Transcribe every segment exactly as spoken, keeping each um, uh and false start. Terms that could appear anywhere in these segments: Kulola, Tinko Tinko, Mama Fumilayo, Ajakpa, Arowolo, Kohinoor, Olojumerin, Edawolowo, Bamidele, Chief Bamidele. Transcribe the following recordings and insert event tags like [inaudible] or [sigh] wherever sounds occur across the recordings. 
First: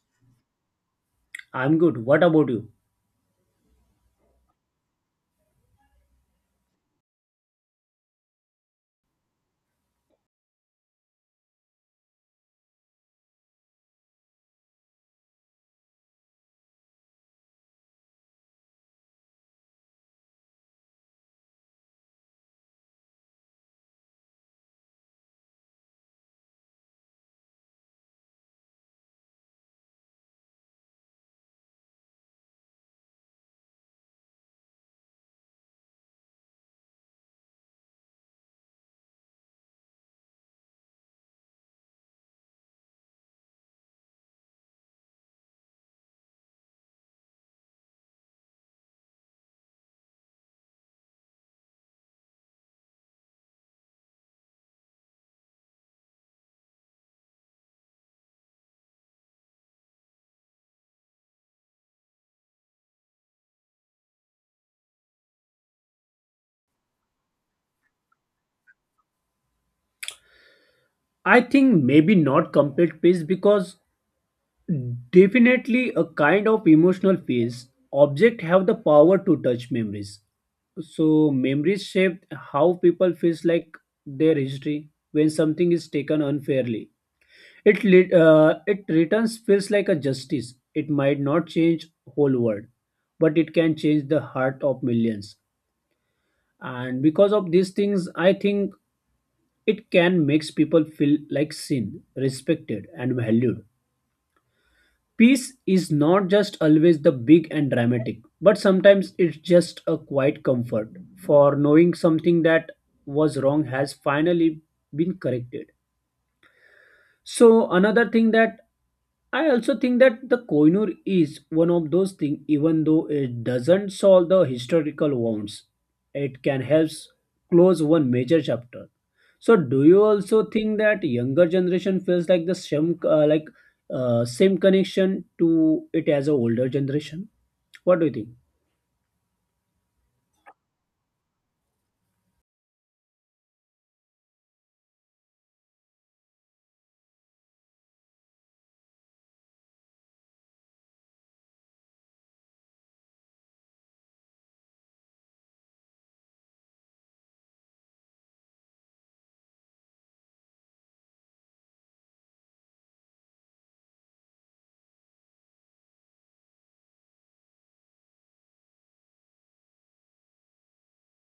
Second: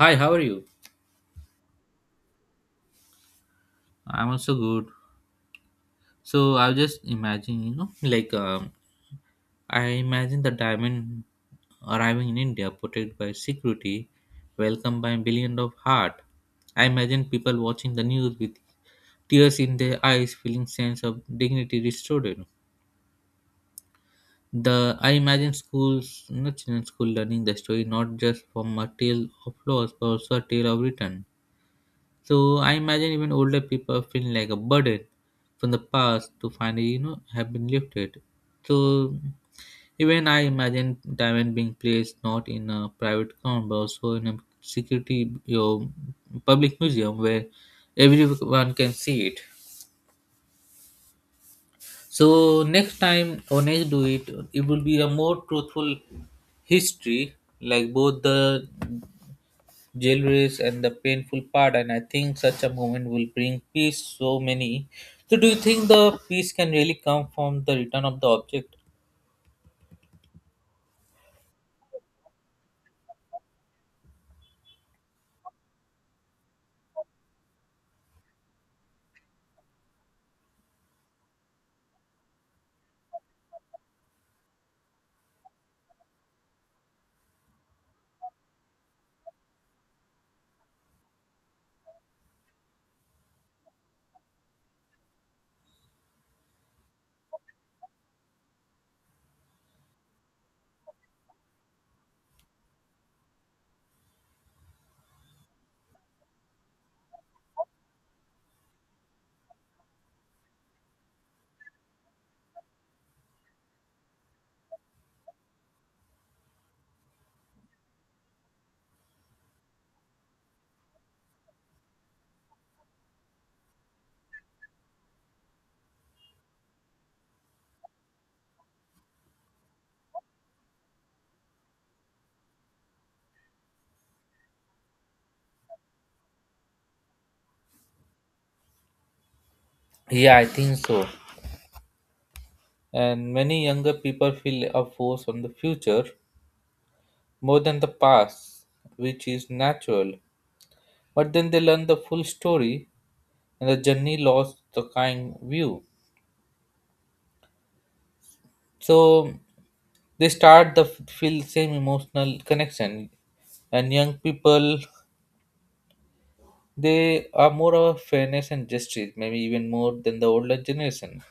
Hi, how are you? I'm good. What about you? I'm also good. So I was just imagining, you know, like um, I imagine the diamond arriving in India, protected by security, welcomed by a billion of heart. I imagine people watching the news with tears in their eyes, feeling sense of dignity restored. The I imagine schools, you know, children school learning the story not just from a tale of loss, but also a tale of return. So I imagine even older people feeling like a burden from the past to finally, you know, have been lifted. So even I imagine diamond being placed not in a private ground but also in a security your public museum where everyone can see it. So next time or next do it, it will be a more truthful history, like both the jail and the painful part. And I think such a moment will bring peace so many. So do you think the peace can really come from the return of the object? I think maybe not complete peace because definitely a kind of emotional peace. Object have the power to touch memories. So memories shape how people feels like their history when something is taken unfairly. It lit- uh, it returns feels like a justice. It might not change whole world, but it can change the heart of millions. And because of these things, I think it can make people feel like seen, respected, and valued. Peace is not just always the big and dramatic, but sometimes it's just a quiet comfort for knowing something that was wrong has finally been corrected. So, another thing that I also think that the Kohinoor is one of those things, even though it doesn't solve the historical wounds, it can help close one major chapter. So do you also think that younger generation feels like the same uh, like uh, same connection to it as a older generation? What do you think? Yeah, I think so. And many younger people feel a force on the future more than the past, which is natural, but then they learn the full story and the journey lost the kind view. So they start the feel same emotional connection, and young people, they are more of fairness and justice, maybe even more than the older generation.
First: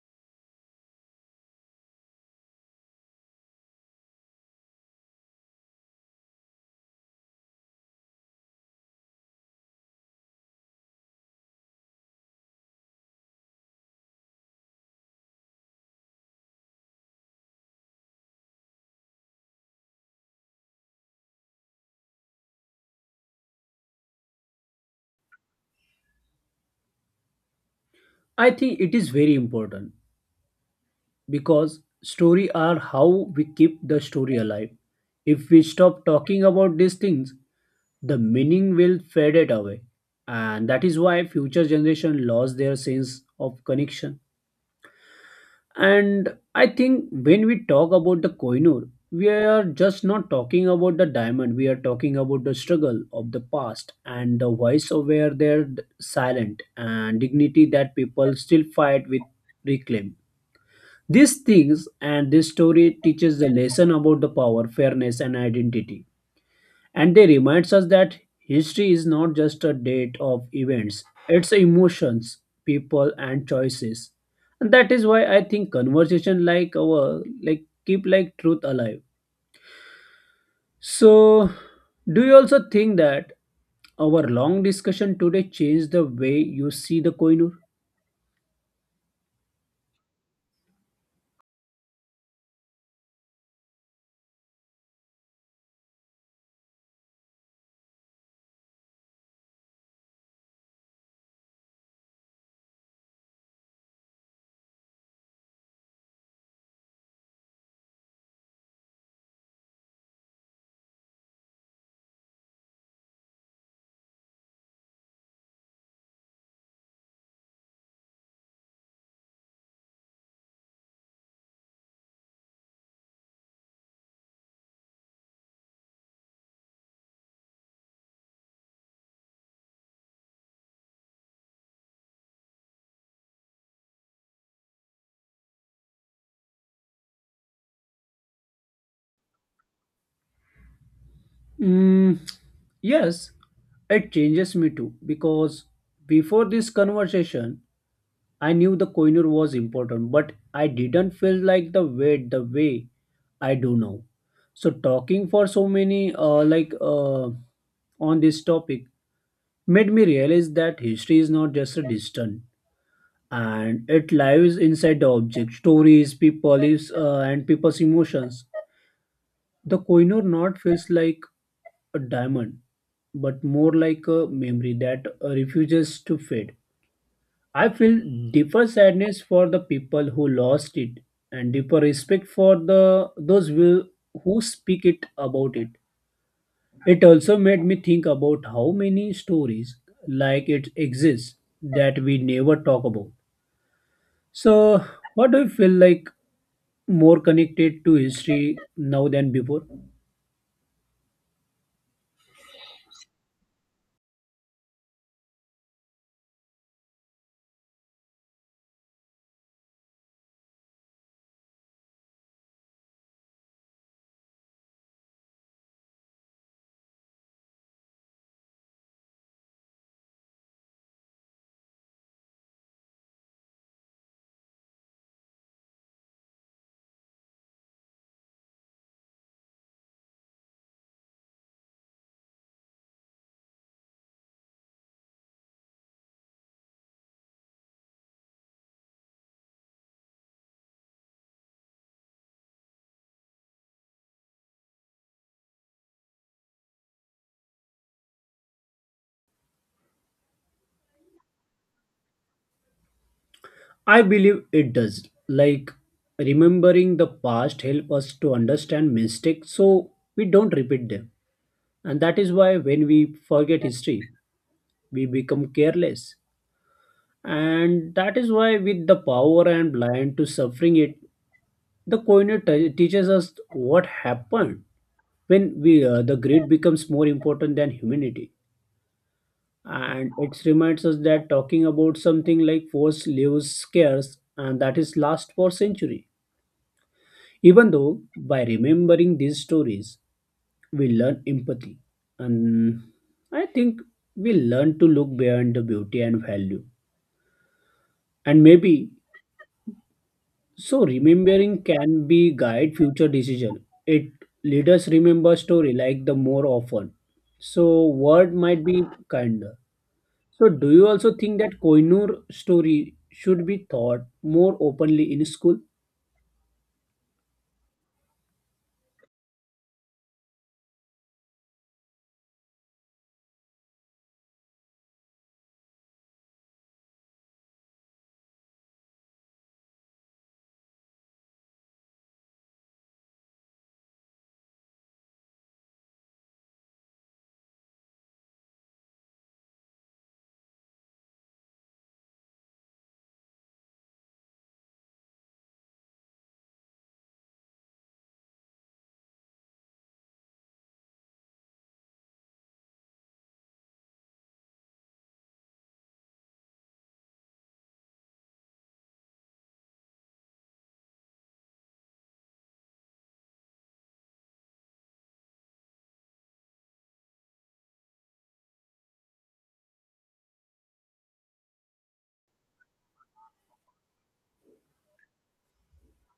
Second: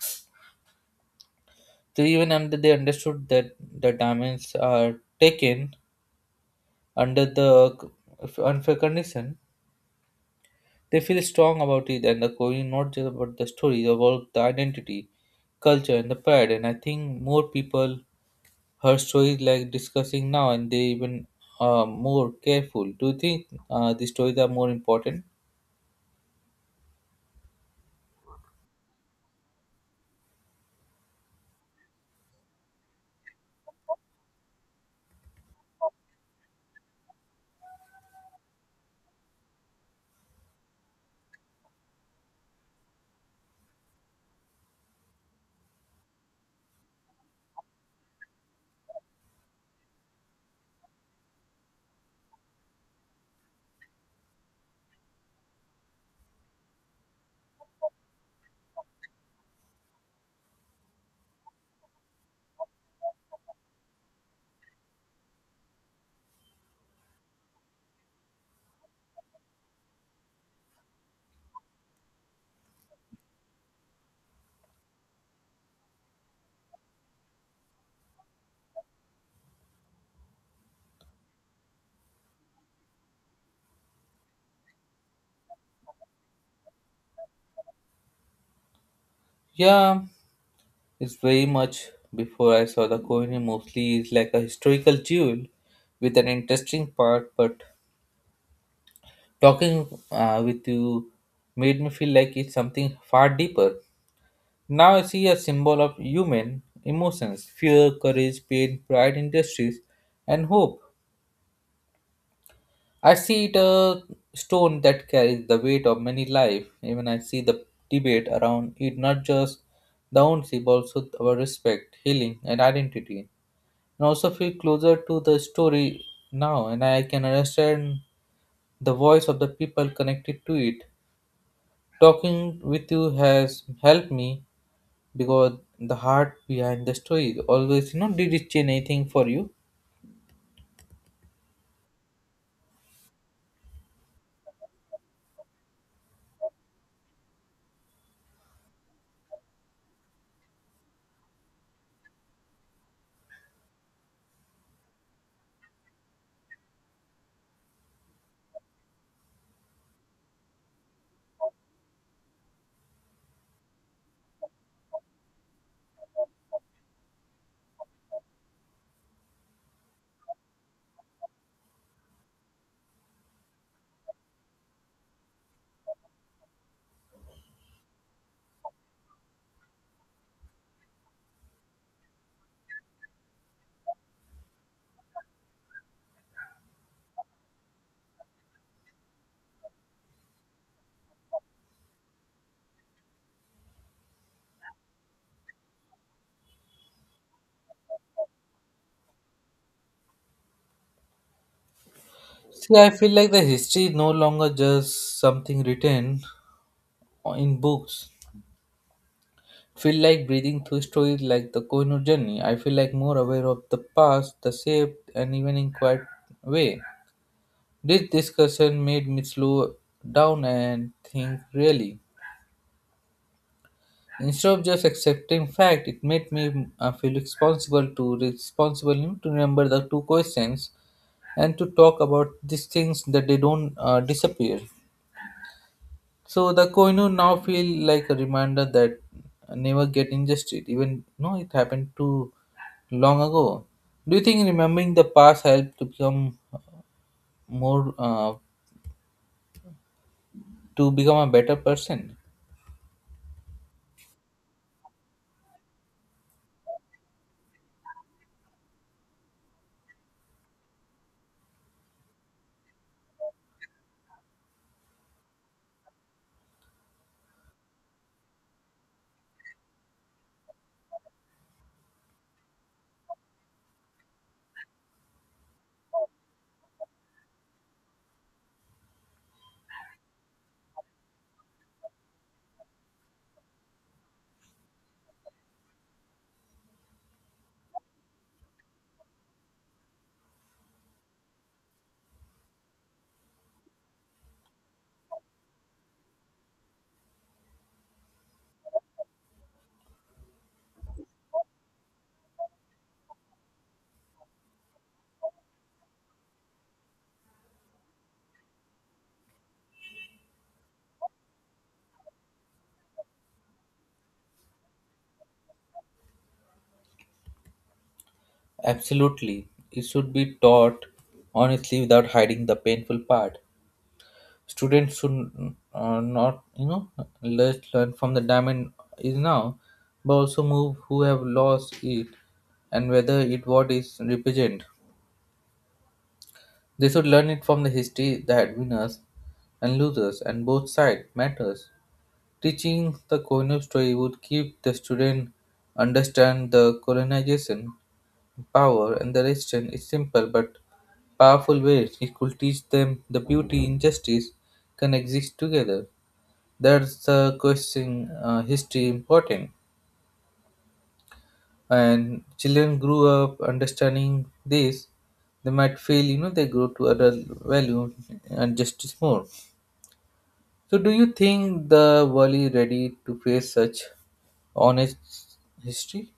So even under they understood that the diamonds are taken under the c- unfair condition, they feel strong about it and the coin, not just about the story, about the identity, culture and the pride. And I think more people heard stories like discussing now and they even are more careful. Do you think uh, these stories are more important? I think it is very important because story are how we keep the story alive. If we stop talking about these things, the meaning will fade it away, and that is why future generation lost their sense of connection. And I think when we talk about the Kohinoor, we are just not talking about the diamond. We are talking about the struggle of the past and the voice of where they're silent and dignity that people still fight with reclaim. These things and this story teaches the lesson about the power, fairness, and identity, and they reminds us that history is not just a date of events, it's emotions, people, and choices, and that is why I think conversation like our like keep like truth alive. So do you also think that our long discussion today changed the way you see the Koinur? Yeah. It's very much. Before I saw the Kohinoor mostly is like a historical jewel with an interesting part, but talking uh, with you made me feel like it's something far deeper. Now I see a symbol of human emotions, fear, courage, pain, pride, industries, and hope. I see it a stone that carries the weight of many lives. Even I see the debate around it, not just the ownership, but also our respect, healing, and identity. And also feel closer to the story now, and I can understand the voice of the people connected to it. Talking with you has helped me because the heart behind the story always you know Did it change anything for you? mm, yes, it changes me too because before this conversation I knew the Koinur was important, but I didn't feel like the weight the way I do now. So talking for so many uh, like uh, on this topic made me realize that history is not just a distant and it lives inside the object, stories, people, lives, uh, and people's emotions. The Koinur not feels like a diamond, but more like a memory that uh, refuses to fade. I feel deeper sadness for the people who lost it and deeper respect for the those who, who speak it about it. It also made me think about how many stories like it exists that we never talk about. So what do you feel like more connected to history now than before? See, I feel like the history is no longer just something written in books. Feel like breathing through stories like the Kohinoor journey. I feel like more aware of the past the shape, and even in quiet way. This discussion made me slow down and think really. Instead of just accepting fact, it made me uh, feel responsible to responsible to remember the two questions and to talk about these things that they don't uh, disappear. So the koinu now feel like a reminder that I never get injustice, even no, it happened too long ago. Do you think remembering the past helped to become more uh, to become a better person? I believe it does. Like remembering the past help us to understand mistakes so we don't repeat them. And that is why when we forget history, we become careless. And that is why, with the power and blind to suffering it, the Koine te- teaches us what happened when we uh, the greed becomes more important than humanity. And it reminds us that talking about something like force lives scarce, and that is last for century. Even though by remembering these stories, we learn empathy, and I think we learn to look beyond the beauty and value, and maybe so remembering can be guide future decision. It let us remember story like the more often, so word might be kinder. So do you also think that Koinur story should be taught more openly in school? Absolutely. It should be taught honestly without hiding the painful part. Students should uh, not, you know, just learn from the diamond is now, but also move who have lost it and whether it what is represent. They should learn it from the history that winners and losers and both side matters. Teaching the colonial story would keep the student understand the colonization, power and the resistance is simple but powerful ways it could teach them the beauty and justice can exist together. That's the question uh, history important. And children grew up understanding this, they might feel you know they grow to adult value and justice more. So do you think the world is ready to face such honest history?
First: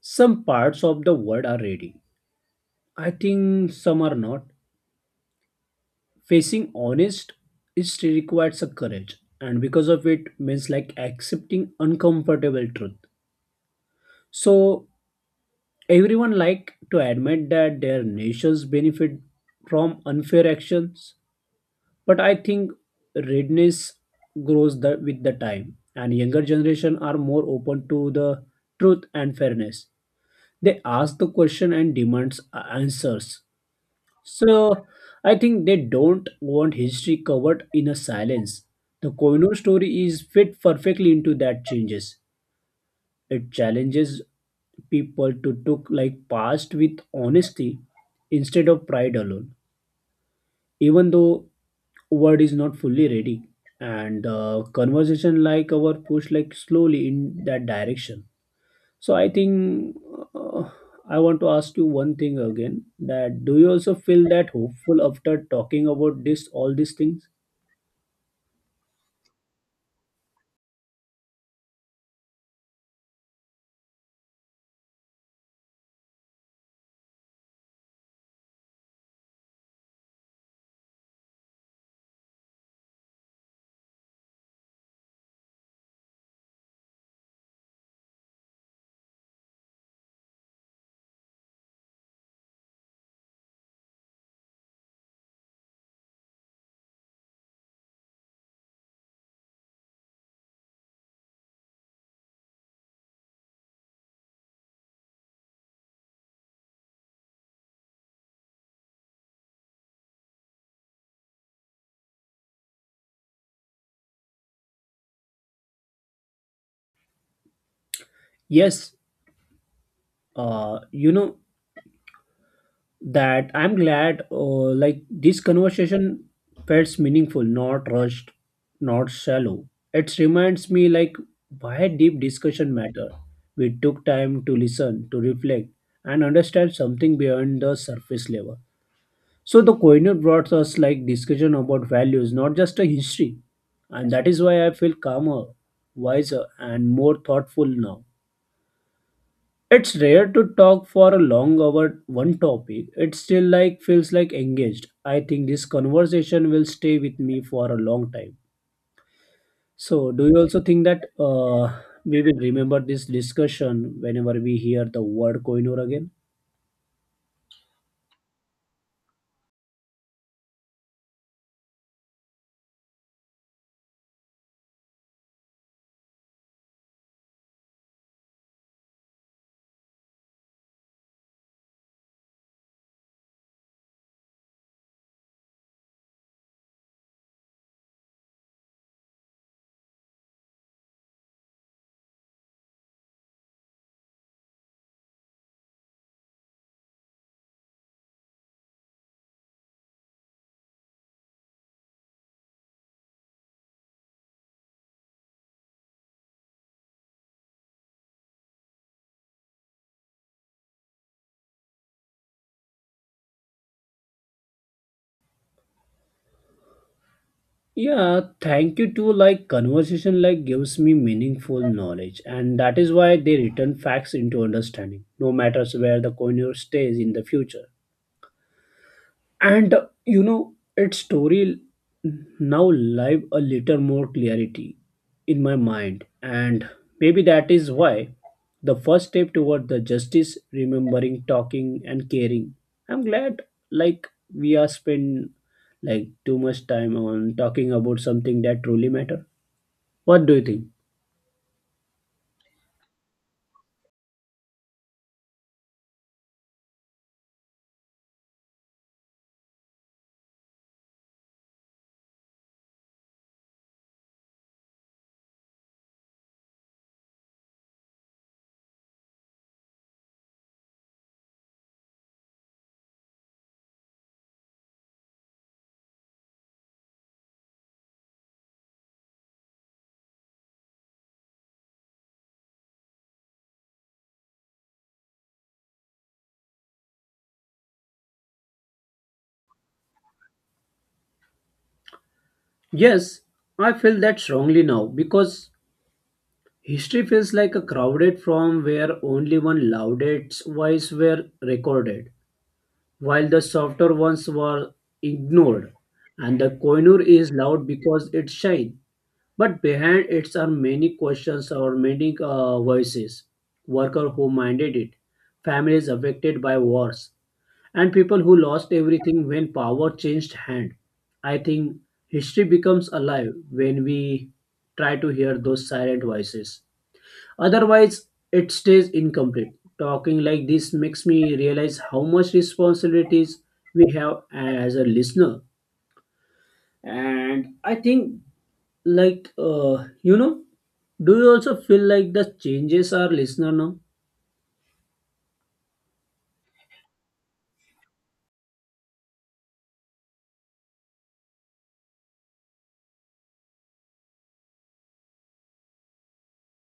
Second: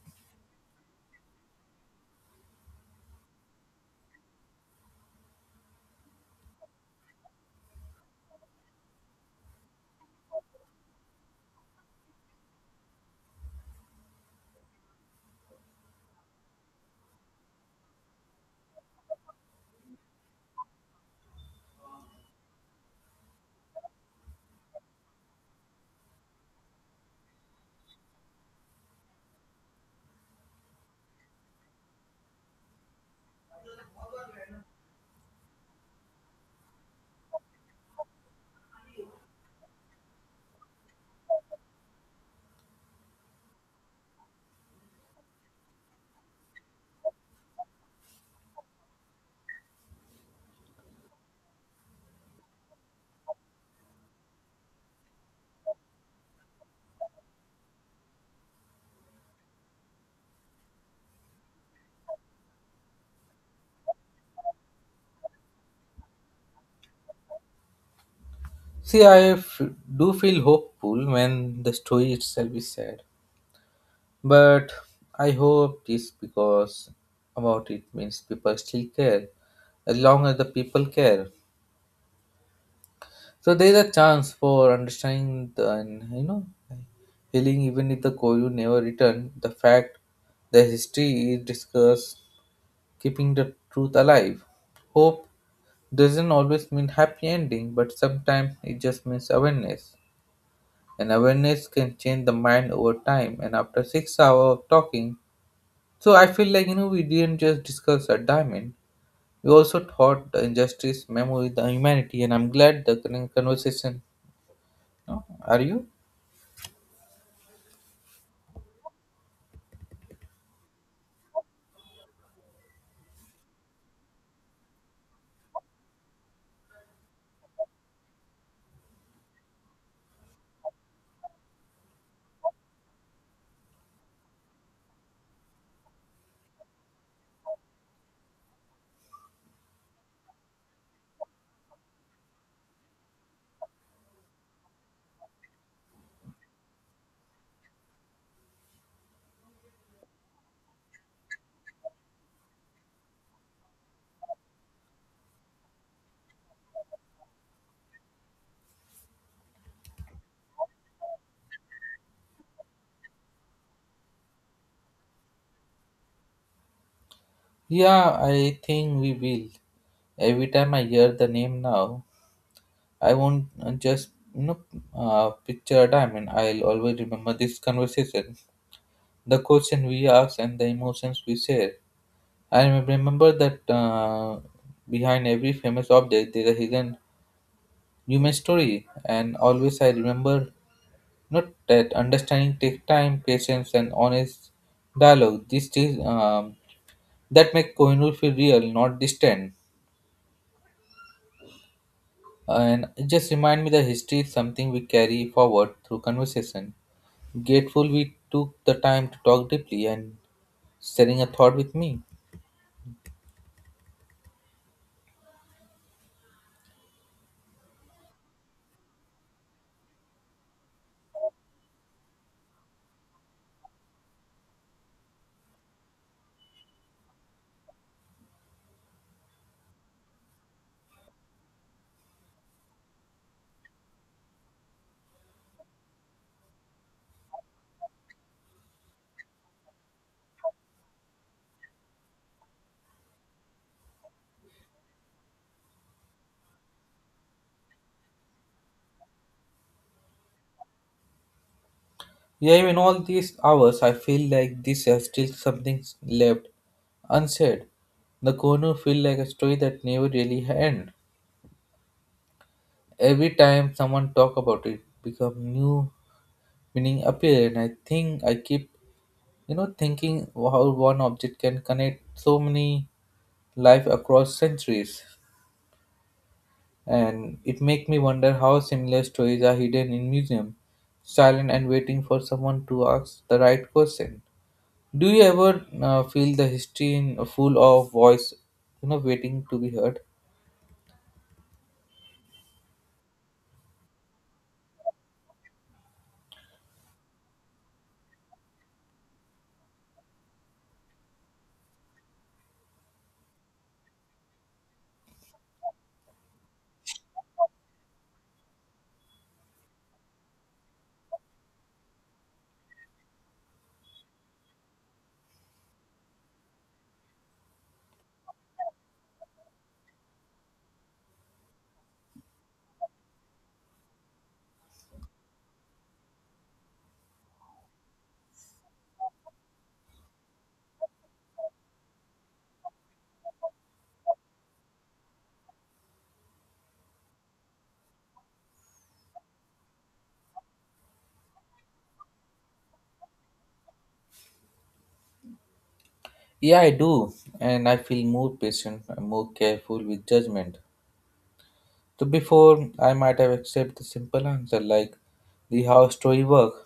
Some parts of the world are ready, I think some are not. Facing honest it still requires a courage and because of it means like accepting uncomfortable truth. So everyone like to admit that their nations benefit from unfair actions, but I think readiness grows the, with the time, and younger generation are more open to the truth and fairness. They ask the question and demands answers. So I think they don't want history covered in a silence. The Koino story is fit perfectly into that changes. It challenges people to took like past with honesty instead of pride alone. Even though word is not fully ready and uh, conversation like our push like slowly in that direction. So I think uh, I want to ask you one thing again that do you also feel that hopeful after talking about this all these things? See, I f- do feel hopeful when the story itself is sad. But I hope this because about it means people still care, as long as the people care. So there is a chance for understanding the, and you know healing even if the Koryu never returned. The fact the history is discussed, keeping the truth alive. Hope doesn't always mean happy ending, but sometimes it just means awareness. And awareness can change the mind over time. And after six hours of talking, so I feel like you know we didn't just discuss a diamond. We also thought the injustice, memory, the humanity, and I'm glad the con- conversation. No, are you? Yes, uh, you know that I'm glad uh, like this conversation felt meaningful, not rushed, not shallow. It reminds me like why deep discussion matter. We took time to listen, to reflect, and understand something beyond the surface level. So the Kohinoor brought us like discussion about values, not just a history. And that is why I feel calmer, wiser, and more thoughtful now. It's rare to talk for a long hour one topic. It still like feels like engaged. I think this conversation will stay with me for a long time. So do you also think that uh, we will remember this discussion whenever we hear the word Kohinoor again? Yeah, I think we will. Every time I hear the name now, I won't uh, just you know uh, picture a diamond. I'll always remember this conversation, the question we asked, and the emotions we shared. I rem- remember that uh, behind every famous object there is a hidden human story, and always I remember not that understanding takes time, patience, and honest dialogue. These things um, that make Kohinoor feel real, not distant. And it just remind me that history is something we carry forward through conversation. Grateful we took the time to talk deeply and sharing a thought with me. Yeah, thank you too. Like conversation like gives me meaningful knowledge, and that is why they return facts into understanding, no matters where the coiner stays in the future. And uh, you know, its story now live a little more clarity in my mind, and maybe that is why the first step toward the justice, remembering, talking, and caring. I'm glad, like we are spend like too much time on talking about something that truly matters. What do you think? Yeah, even all these hours, I feel like this has still something left unsaid. The Kohinoor feel like a story that never really end. Every time someone talk about it, become new meaning appeared. And I think I keep, you know, thinking how one object can connect so many life across centuries. And it makes me wonder how similar stories are hidden in museum, silent and waiting for someone to ask the right question. Do you ever uh, feel the history in full of voice, you know, waiting to be heard? Yes, I feel that strongly now because history feels like a crowded form where only one loudest voice were recorded, while the softer ones were ignored. And the koinur is loud because it's shine, but behind it are many questions or many uh, voices. Worker who minded it, families affected by wars, and people who lost everything when power changed hand. I think history becomes alive when we try to hear those silent voices. Otherwise, it stays incomplete. Talking like this makes me realize how much responsibilities we have as a listener. And I think, like, uh, you know, do you also feel like the changes are listener now? Yeah, I do, and I feel more patient, and more careful with judgment. So before I might have accepted the simple answer like the how story work.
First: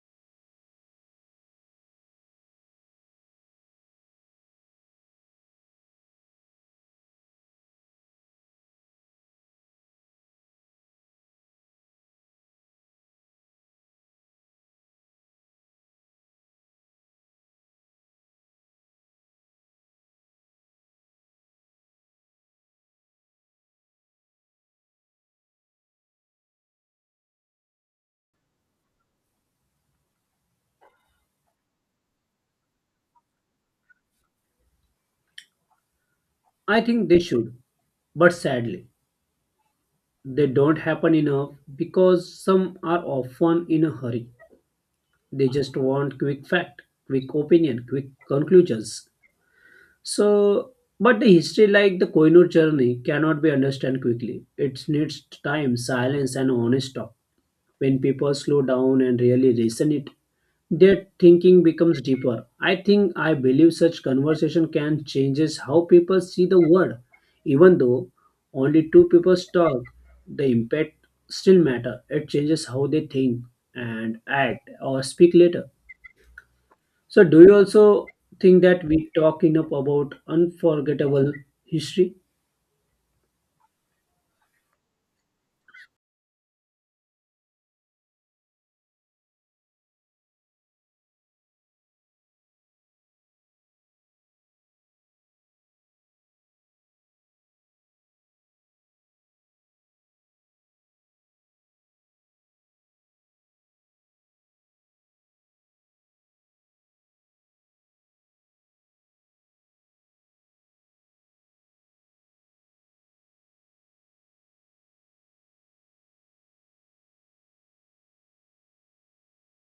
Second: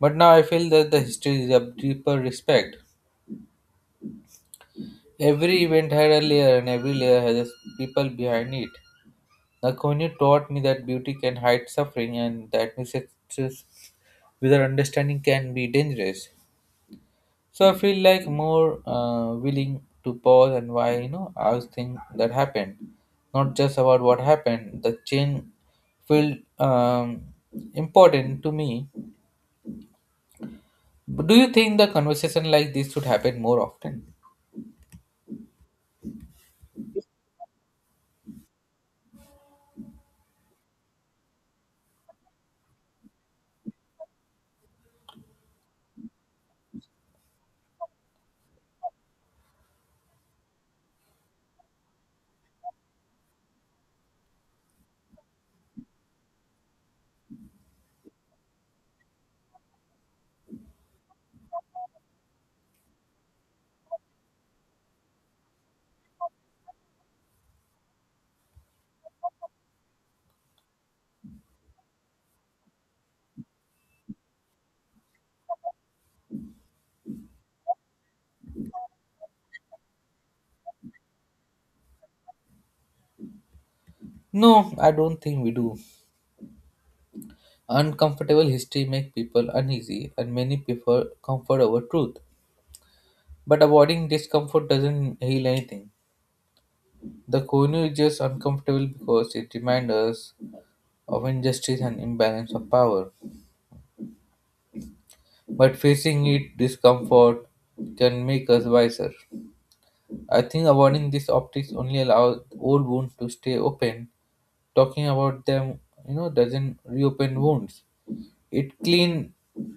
But now I feel that the history is a deeper respect. Every event had a layer and every layer has its people behind it. Nakonyu taught me that beauty can hide suffering and that mistakes without understanding can be dangerous. So I feel like more uh, willing to pause and why you know I was thing that happened, not just about what happened. The change felt um, important to me. But do you think the conversation like this should happen more often? I think they should, but sadly. They don't happen enough because some are often in a hurry. They just want quick fact, quick opinion, quick conclusions. So, but the history like the Kohinoor journey cannot be understood quickly. It needs time, silence, and honest talk. When people slow down and really listen it, their thinking becomes deeper. I think I believe such conversation can changes how people see the world. Even though only two people talk, the impact still matter. It changes how they think and act or speak later. So, do you also think that we talk enough about unforgettable history? No, I don't think we do. Uncomfortable history make people uneasy, and many prefer comfort over truth. But avoiding discomfort doesn't heal anything. The Konu is just uncomfortable because it reminds us of injustice and imbalance of power. But facing it discomfort can make us wiser. I think avoiding these optics only allows old wounds to stay open. Talking about them, you know, doesn't reopen wounds. It clean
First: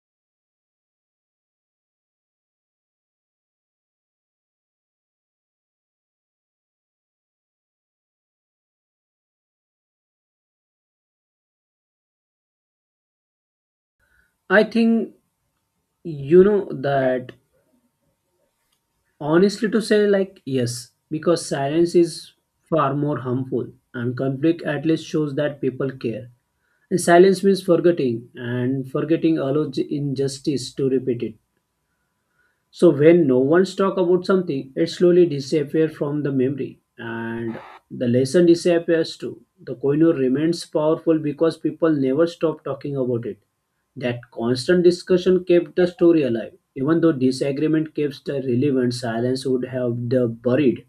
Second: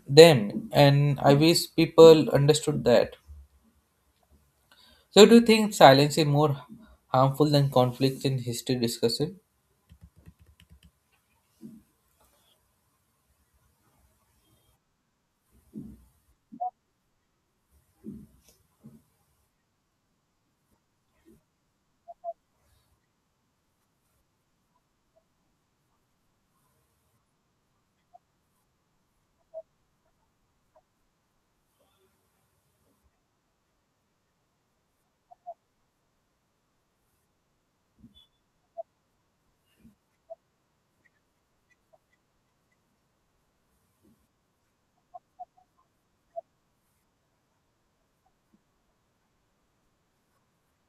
them, and I wish people understood that. So, do you think silence is more harmful than conflict in history discussion? I think you know that honestly to say, like, yes, because silence is far more harmful, and conflict at least shows that people care. And silence means forgetting, and forgetting allows injustice to repeat it. So when no one's talk about something, it slowly disappears from the memory and the lesson disappears too. The koinur remains powerful because people never stop talking about it. That constant discussion kept the story alive. Even though disagreement keeps the relevant, silence would have the buried.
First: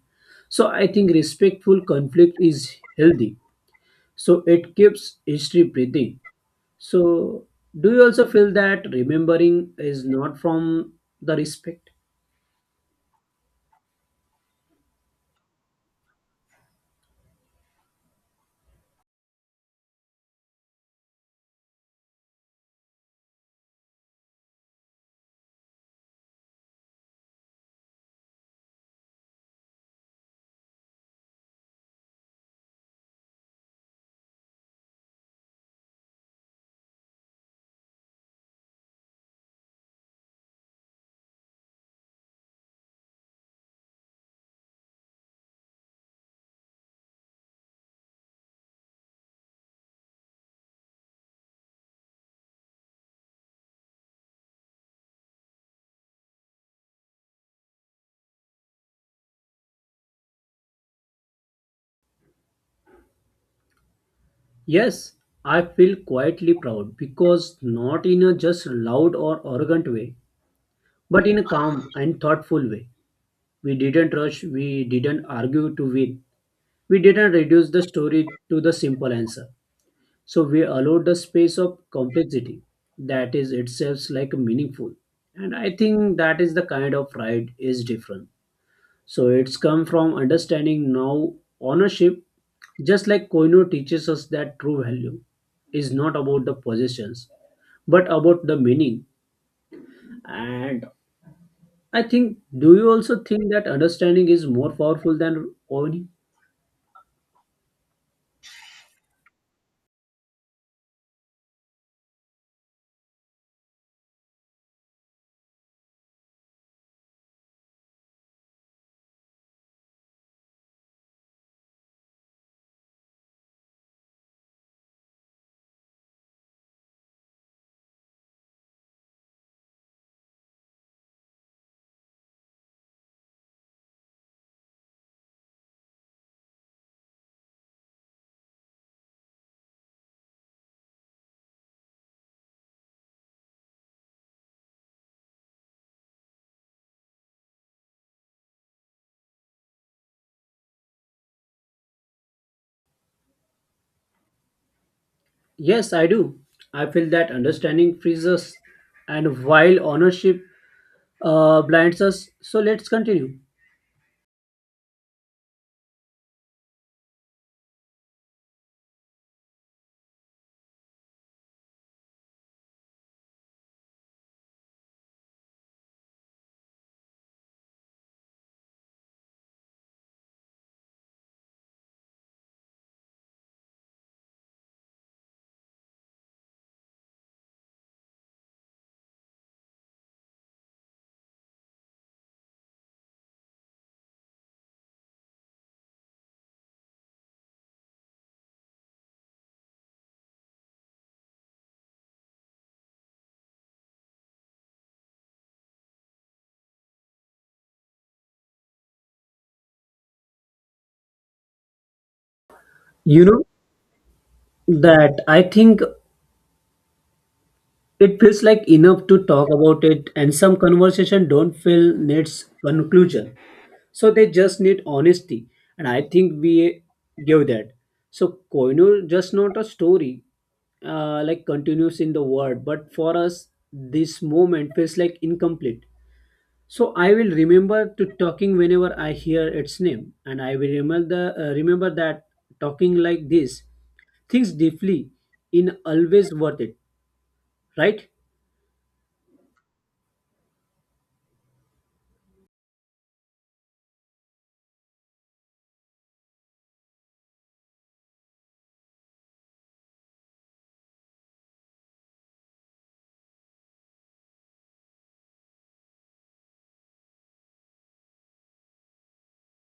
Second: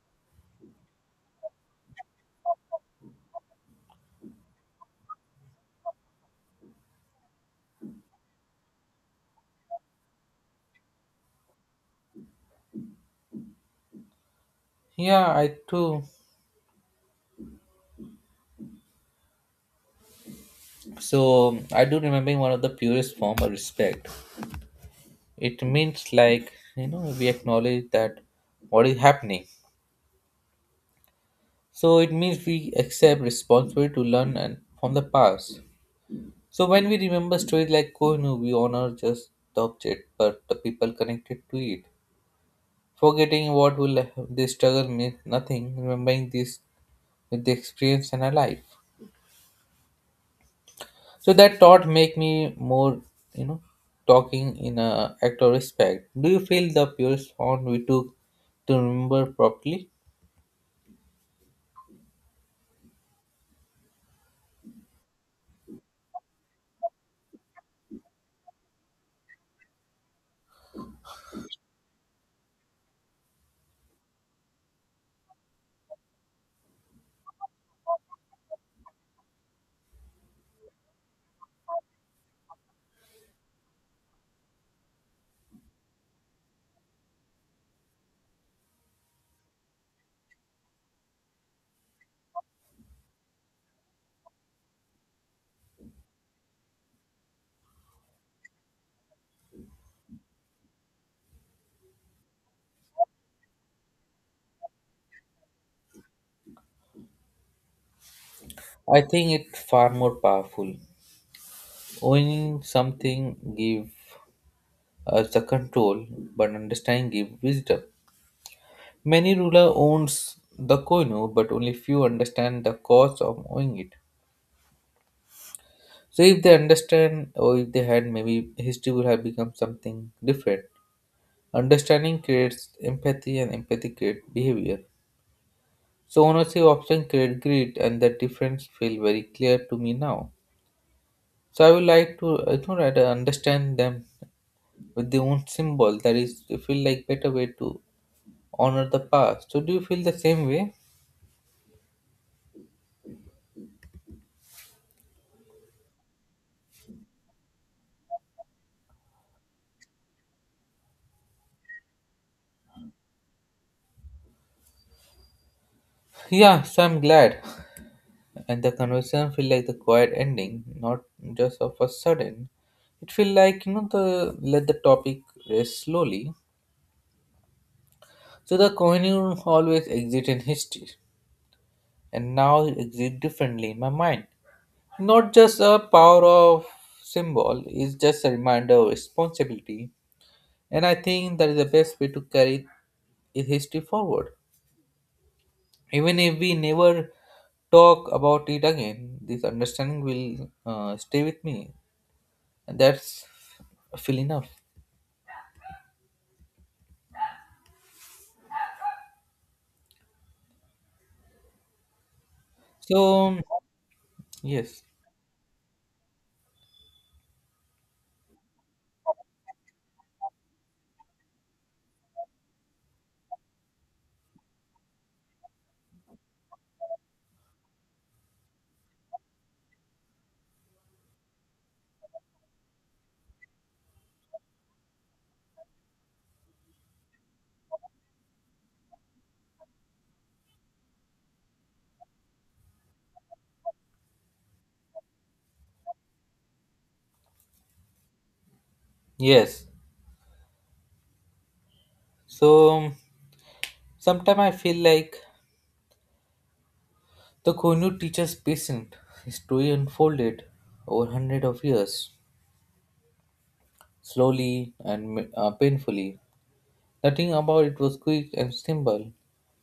So I think respectful conflict is healthy. So it keeps history breathing. So do you also feel that remembering is not from the respect? Yeah, I too. So, I do remember one of the purest form of respect. It means like you know we acknowledge that what is happening, so it means we accept responsibility to learn and from the past. So when we remember stories like kohinoor we honor just the object but the people connected to it. Forgetting what will this struggle means nothing remembering this with the experience in our life. So that thought make me more you know talking in a act of respect. Do you feel the purest form we took to remember properly? Yes, I feel quietly proud because not in a just loud or arrogant way, but in a calm and thoughtful way. We didn't rush, we didn't argue to win, we didn't reduce the story to the simple answer. So we allowed the space of complexity that is itself like meaningful. And I think that is the kind of pride is different. So it's come from understanding now ownership, just like Koino teaches us that true value is not about the possessions, but about the meaning. And I think, do you also think that understanding is more powerful than owning? I think it's far more powerful. Owning something gives us the control, but understanding gives wisdom. Many ruler owns the koino, but only few understand the cause of owning it. So if they understand, or if they had, maybe history would have become something different. Understanding creates empathy, and empathy creates behavior. So ownership often creates greed, and the difference feel very clear to me now. So I would like to, I don't know, understand them with their own symbol that is they feel like better way to honor the past. So do you feel the same way? Yes, I do. I feel that understanding frees us, and while ownership uh, blinds us. So let's continue. [laughs] Yeah, so I'm glad and the conversation feel like the quiet ending, not just of a sudden. It feel like you know the let the topic rest slowly. So the coin always exit in history, and now it exit differently in my mind, not just a power of symbol, it's just a reminder of responsibility. And I think that is the best way to carry i- history forward. Even if we never talk about it again, this understanding will uh, stay with me, and that's feel enough. You So know yes, that I think it feels like enough to talk about it, and some conversation don't feel needs conclusion. So they just need honesty, and I think we give that. So Koinu just not a story, uh, like continues in the world, but for us, this moment feels like incomplete. So I will remember to talking whenever I hear its name, and I will remember the uh, remember that talking like this, things deeply, in always worth it, right? yes. So sometimes I feel like the Konyu teacher's patient story unfolded over hundred of years, slowly and uh, painfully. Nothing about it was quick and simple,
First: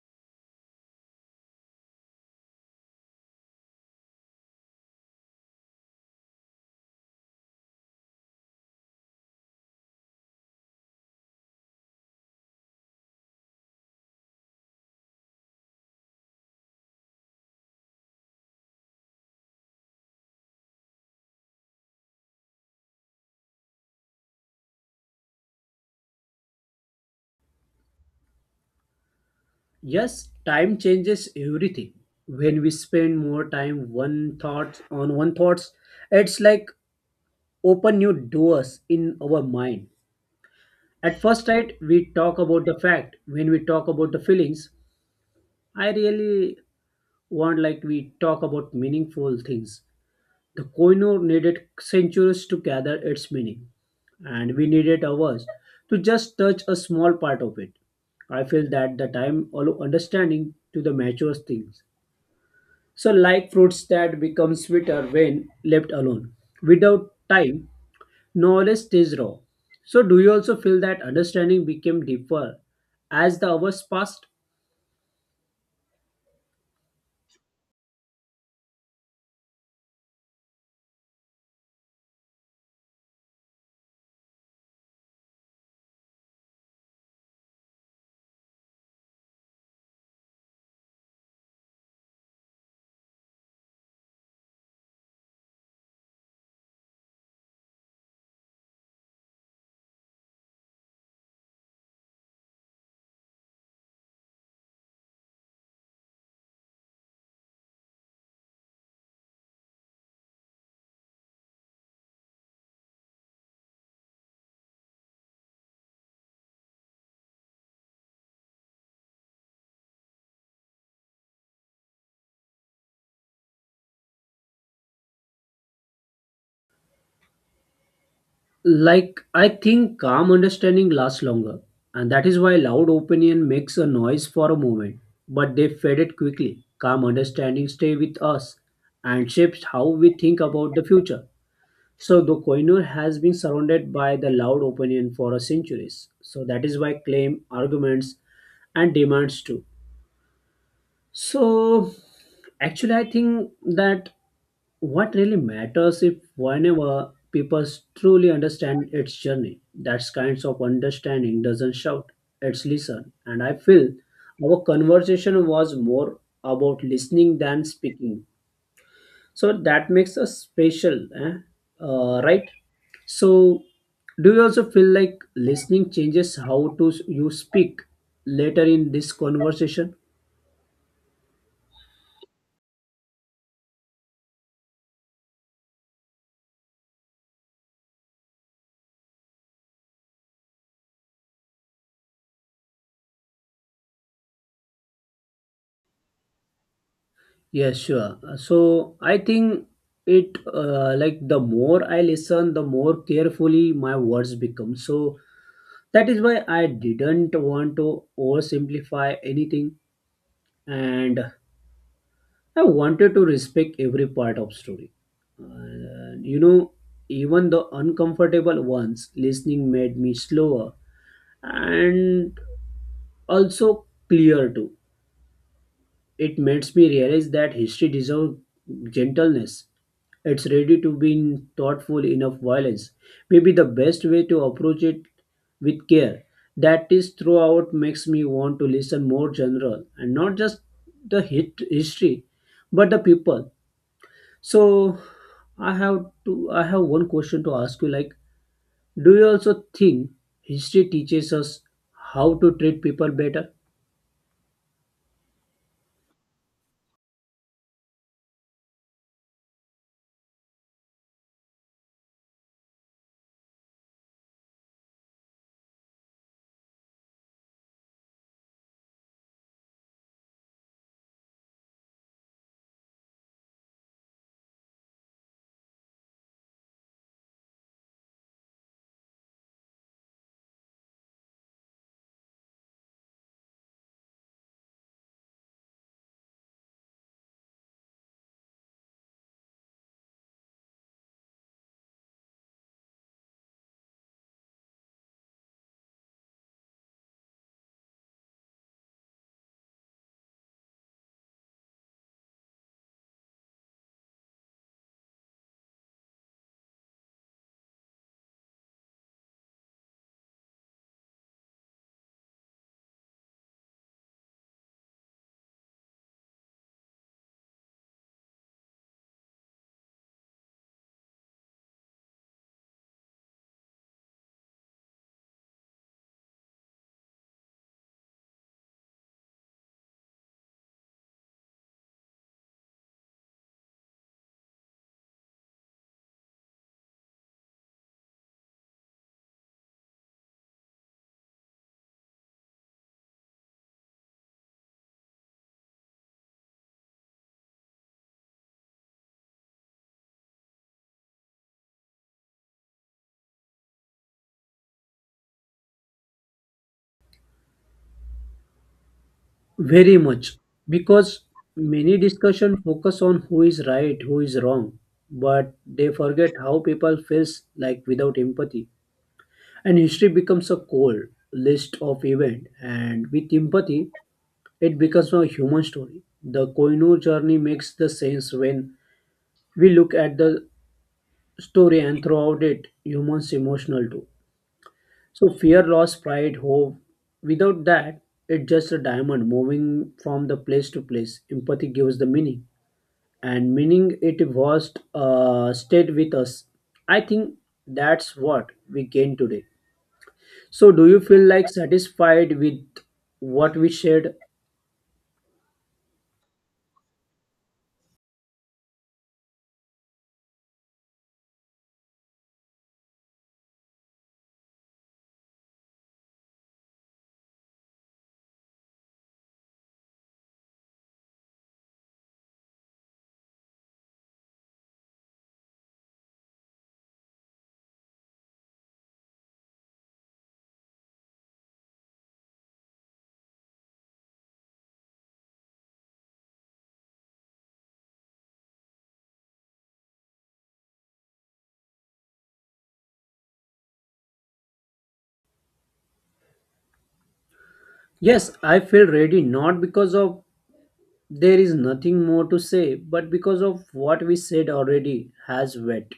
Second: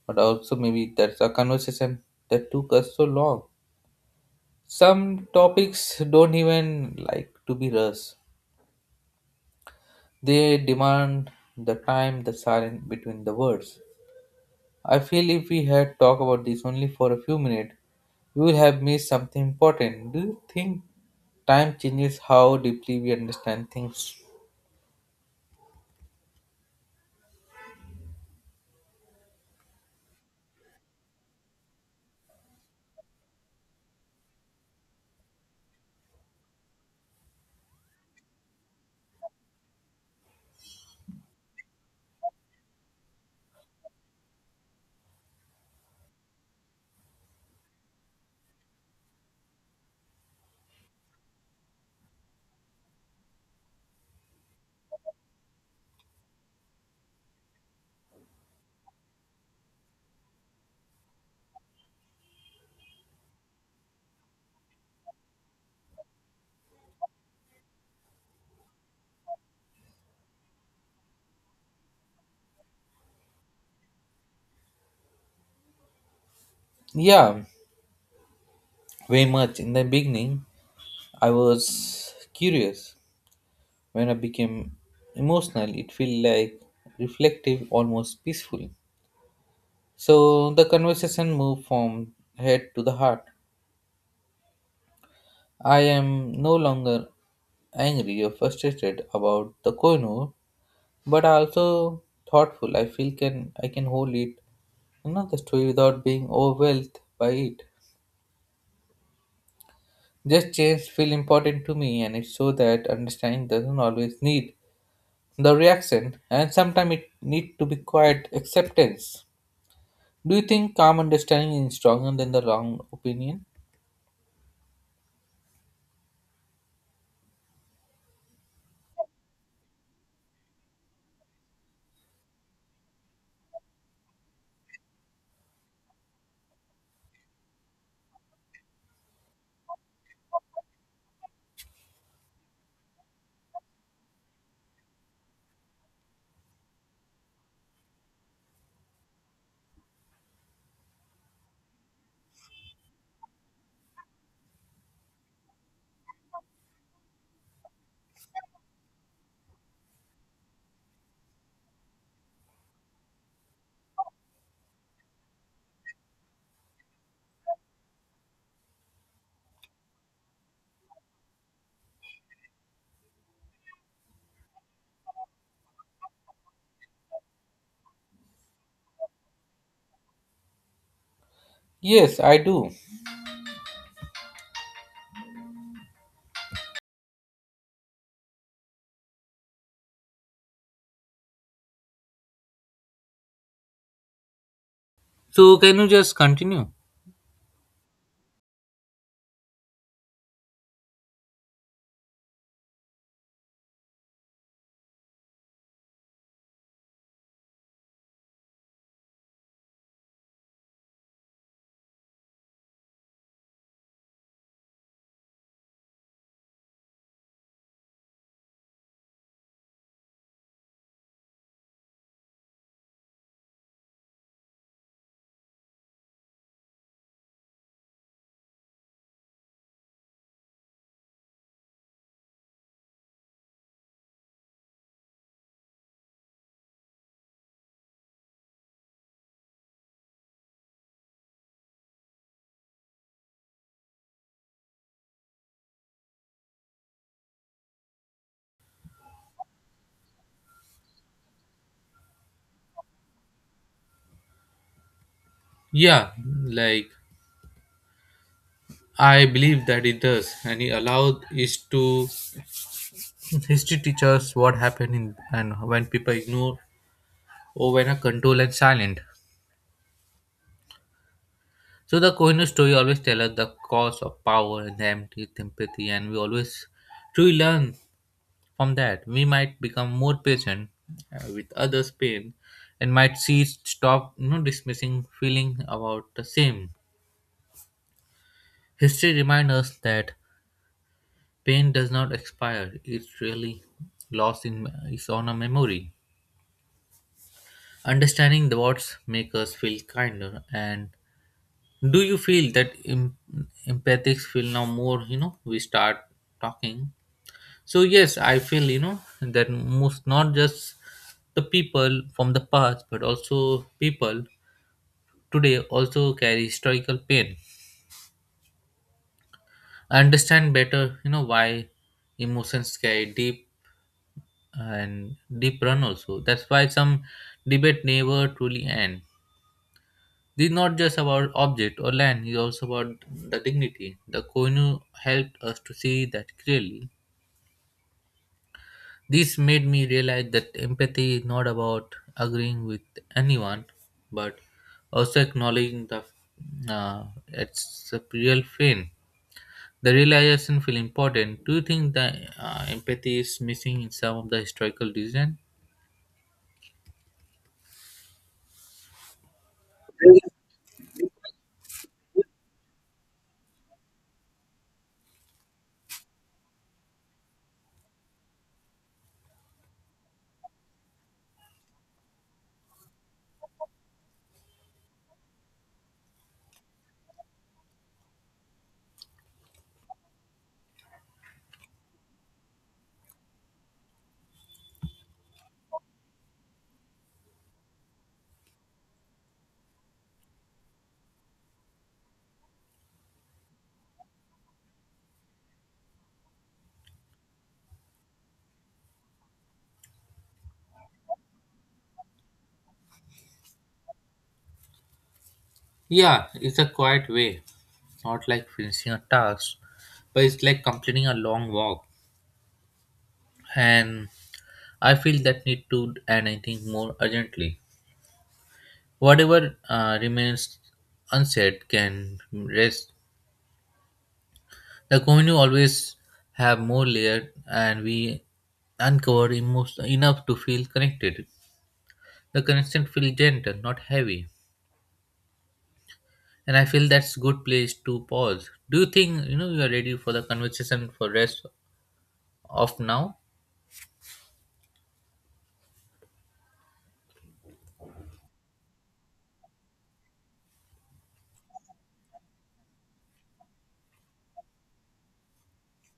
but also maybe that's a conversation that took us so long. Some topics don't even like to be rushed. They demand the time, the silence between the words. I feel if we had talked about this only for a few minutes, we would have missed something important. Do you think time changes how deeply we understand things? Yes, time changes everything. When we spend more time one thoughts on one thoughts, it's like open new doors in our mind. At first sight, we talk about the fact. When we talk about the feelings, I really want like we talk about meaningful things. The Koinur needed centuries to gather its meaning, and we needed hours to just touch a small part of it. I feel that the time allow understanding to the mature things. So, like fruits that become sweeter when left alone. Without time, knowledge stays raw. So, do you also feel that understanding became deeper as the hours passed? Yeah, very much. In the beginning, I was curious. When I became emotional, it felt like reflective, almost peaceful. So the conversation moved from head to the heart. I am no longer angry or frustrated about the Koinu, but also thoughtful. I feel can I can hold it, you know, the story without being overwhelmed by it. Just change feel important to me, and it's so that understanding doesn't always need the reaction, and sometimes it need to be quiet acceptance. Do you think calm understanding is stronger than the wrong opinion? Like, I think calm understanding lasts longer, and that is why loud opinion makes a noise for a moment, but they faded quickly. Calm understanding stay with us and shapes how we think about the future. So the Koinur has been surrounded by the loud opinion for centuries. So that is why claim, arguments, and demands too. So actually, I think that what really matters if whenever people truly understand its journey, that kinds of understanding doesn't shout, it's listen. And I feel our conversation was more about listening than speaking. So that makes us special, eh? Uh, right? So, do you also feel like listening changes how to s- you speak later in this conversation? Yes, I do. So can you just continue? Yes, sure. Uh, So I think it uh, like the more I listen, the more carefully my words become. So that is why I didn't want to oversimplify anything, and I wanted to respect every part of story. Uh, you know, even the uncomfortable ones, listening made me slower and also clear too. It makes me realize that history deserves gentleness. It's ready to be in thoughtful enough violence. Maybe the best way to approach it with care. That is throughout makes me want to listen more general and not just the hit history, but the people. So I have to I have one question to ask you, like, do you also think history teaches us how to treat people better? Yeah, like I believe that it does, and it allowed is to history teachers what happened in and when people ignore or when are control and silent. So the Kohinoor story always tell us the cause of power and the empty empathy, and we always truly learn from that. We might become more patient uh, with others' pain, and might see stop you know dismissing feeling about the same. History reminds us that pain does not expire, it's really lost in is on a memory. Understanding the words make us feel kinder and do you feel that em- empathics feel now more, you know, we start talking? So yes, I feel, you know, that most not just the people from the past but also people today also carry historical pain. I understand better, you know, why emotions carry deep and deep run also. That's why some debate never truly end. This is not just about object or land, it's also about the dignity. The Koinu helped us to see that clearly. This made me realize that empathy is not about agreeing with anyone, but also acknowledging the uh, it's a real pain. The realization feel important. Do you think the uh, empathy is missing in some of the historical decision? Very much, because many discussion focus on who is right, who is wrong, but they forget how people feels like without empathy. And history becomes a cold list of event, and with empathy it becomes a human story. The Koinur journey makes the sense when we look at the story and throughout it humans emotional too. So fear, loss, pride, hope, without that it's just a diamond moving from the place to place. Empathy gives the meaning, and meaning it was uh, stayed with us. I think that's what we gain today. So do you feel like satisfied with what we shared? Yeah, it's a quiet way. Not like finishing a task, but it's like completing a long walk. And I feel that need to and anything more urgently. Whatever uh, remains unsaid can rest. The community always have more layer, and we uncover emotion enough to feel connected. The connection feels gentle, not heavy, and I feel that's good place to pause. Do you think, you know, you are ready for the conversation for rest of now? Yes, I feel ready, not because of there is nothing more to say, but because of what we said already has wet.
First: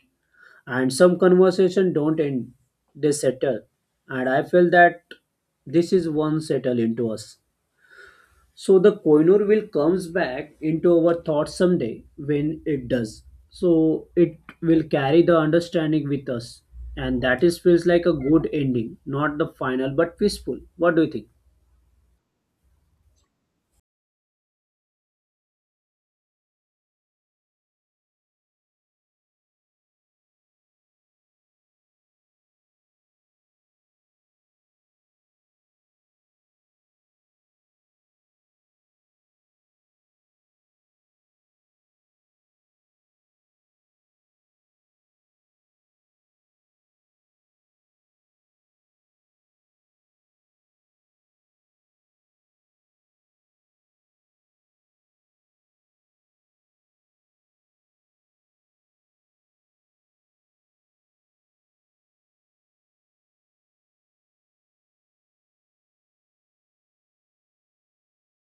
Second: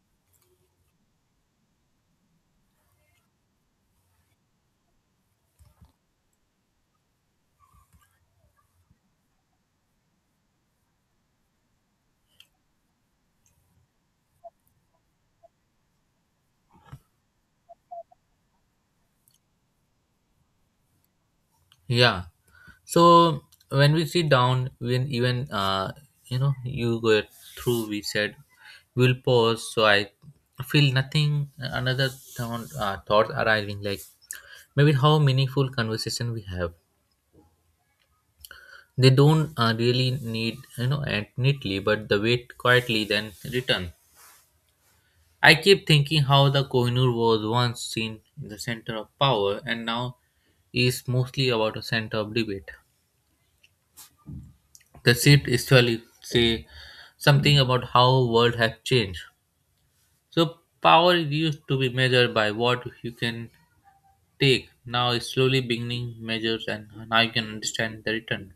And some conversation don't end, they settle, and I feel that this is one settle into us. So the Koinur will comes back into our thoughts someday when it does. So it will carry the understanding with us. And that is feels like a good ending, not the final but peaceful. What do you think? Yeah. So when we sit down, when even uh, you know you go through, we said we'll pause. So I feel nothing. Another thought, uh, thought arriving like maybe how meaningful conversation we have. They don't uh, really need, you know, and neatly, but the wait quietly then return. I keep thinking how the Kohinoor was once seen in the center of power and now is mostly about a center of debate. The shift actually say something about how world has changed. So power used to be measured by what you can take, now is slowly beginning measures and now you can understand the return.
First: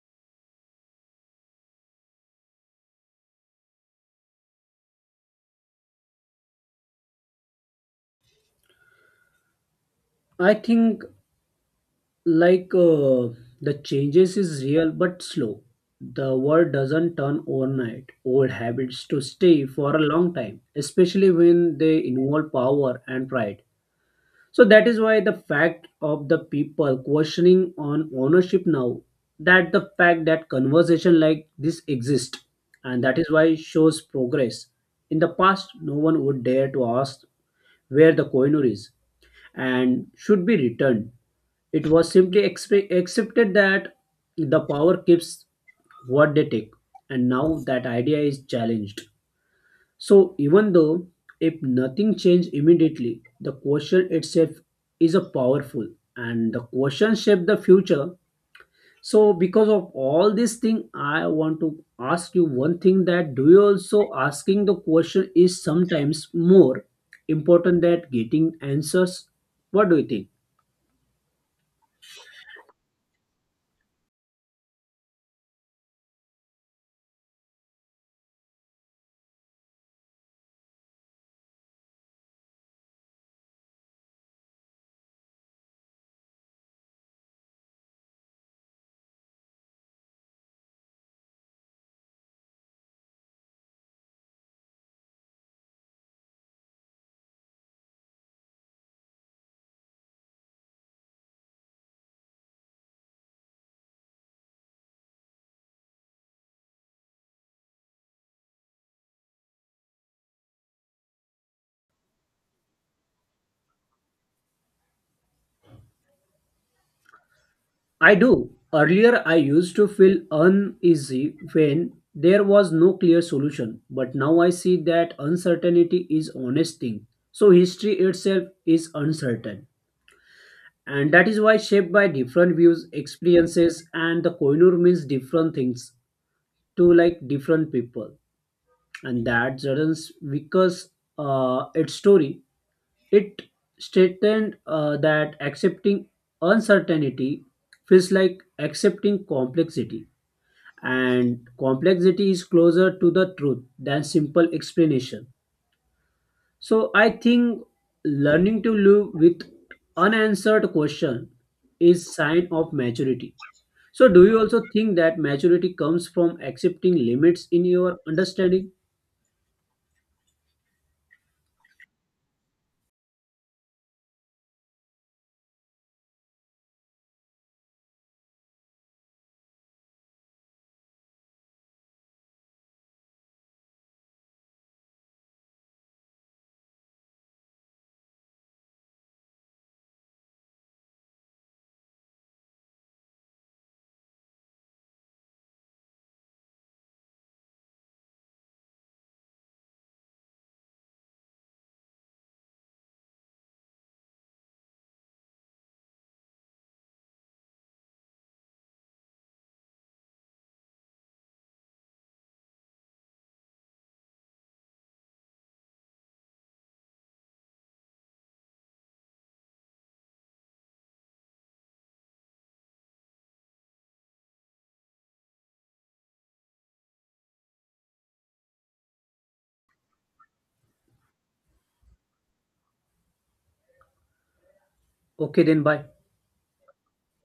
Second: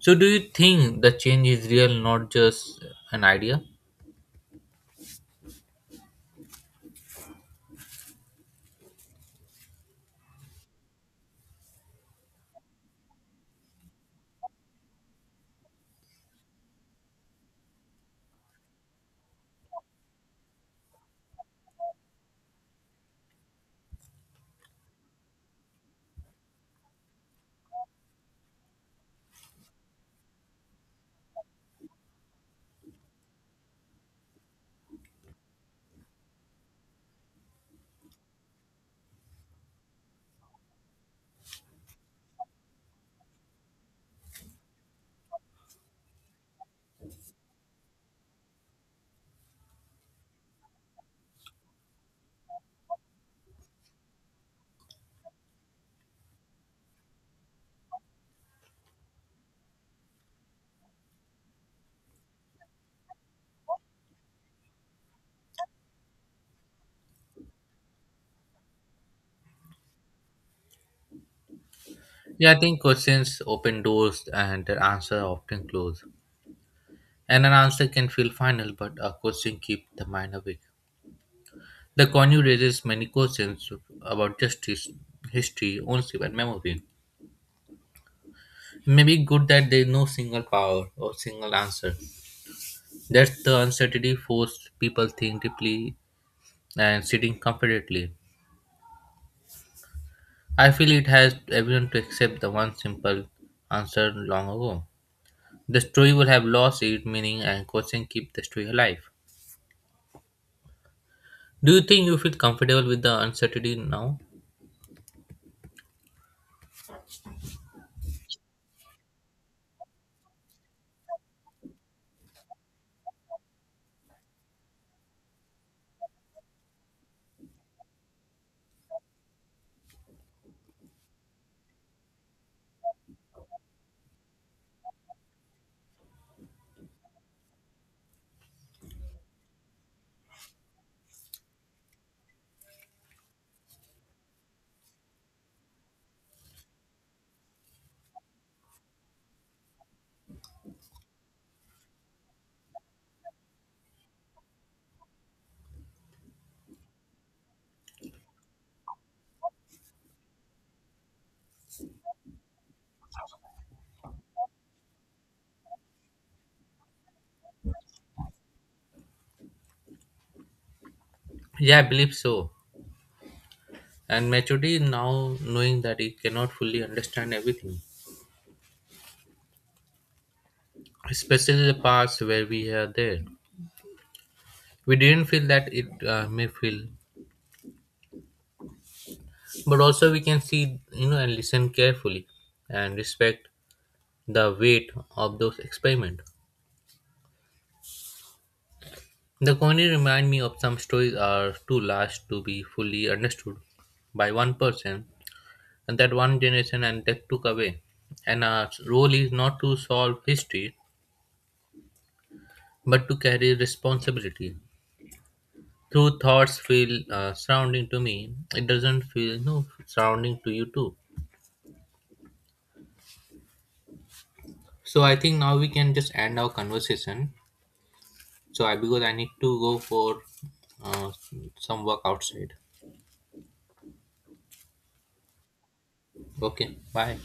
So do you think the change is real, not just an idea? I think like uh, the changes is real but slow. The world doesn't turn overnight, old habits to stay for a long time, especially when they involve power and pride. So that is why the fact of the people questioning on ownership now, that the fact that conversation like this exist, and that is why shows progress. In the past, no one would dare to ask where the coiner is and should be returned. It was simply expe- accepted that the power keeps what they take, and now that idea is challenged. So, even though if nothing changed immediately, the question itself is a powerful, and the question shape the future. So, because of all this thing, I want to ask you one thing, that do you also asking the question is sometimes more important than getting answers? What do you think? Yeah, I think questions open doors and their answer often close. And an answer can feel final, but a question keeps the mind awake. The conure raises many questions about justice, history, ownership and memory. Maybe good that there's no single power or single answer. That's the uncertainty forced people think deeply and sitting confidently. I feel it has everyone to accept the one simple answer long ago. The story would have lost its meaning and question keep the story alive. Do you think you feel comfortable with the uncertainty now? I do. Earlier, I used to feel uneasy when there was no clear solution, but now I see that uncertainty is honest thing. So history itself is uncertain, and that is why shaped by different views, experiences, and the koinur means different things to like different people, and that doesn't because uh, its story it stated uh, that accepting uncertainty feels like accepting complexity, and complexity is closer to the truth than simple explanation. So I think learning to live with unanswered question is sign of maturity. So do you also think that maturity comes from accepting limits in your understanding? Yeah, I believe so. And maturity is now knowing that it cannot fully understand everything, especially the parts where we are there. We didn't feel that it uh, may feel, but also we can see, you know, and listen carefully and respect the weight of those experiments. The comedy remind me of some stories are too large to be fully understood by one person and that one generation and that took away. And our role is not to solve history but to carry responsibility through thoughts feel uh, surrounding to me. It doesn't feel no surrounding to you too. So I think now we can just end our conversation. So I because I need to go for uh, some work outside. Okay, then bye. Okay, bye.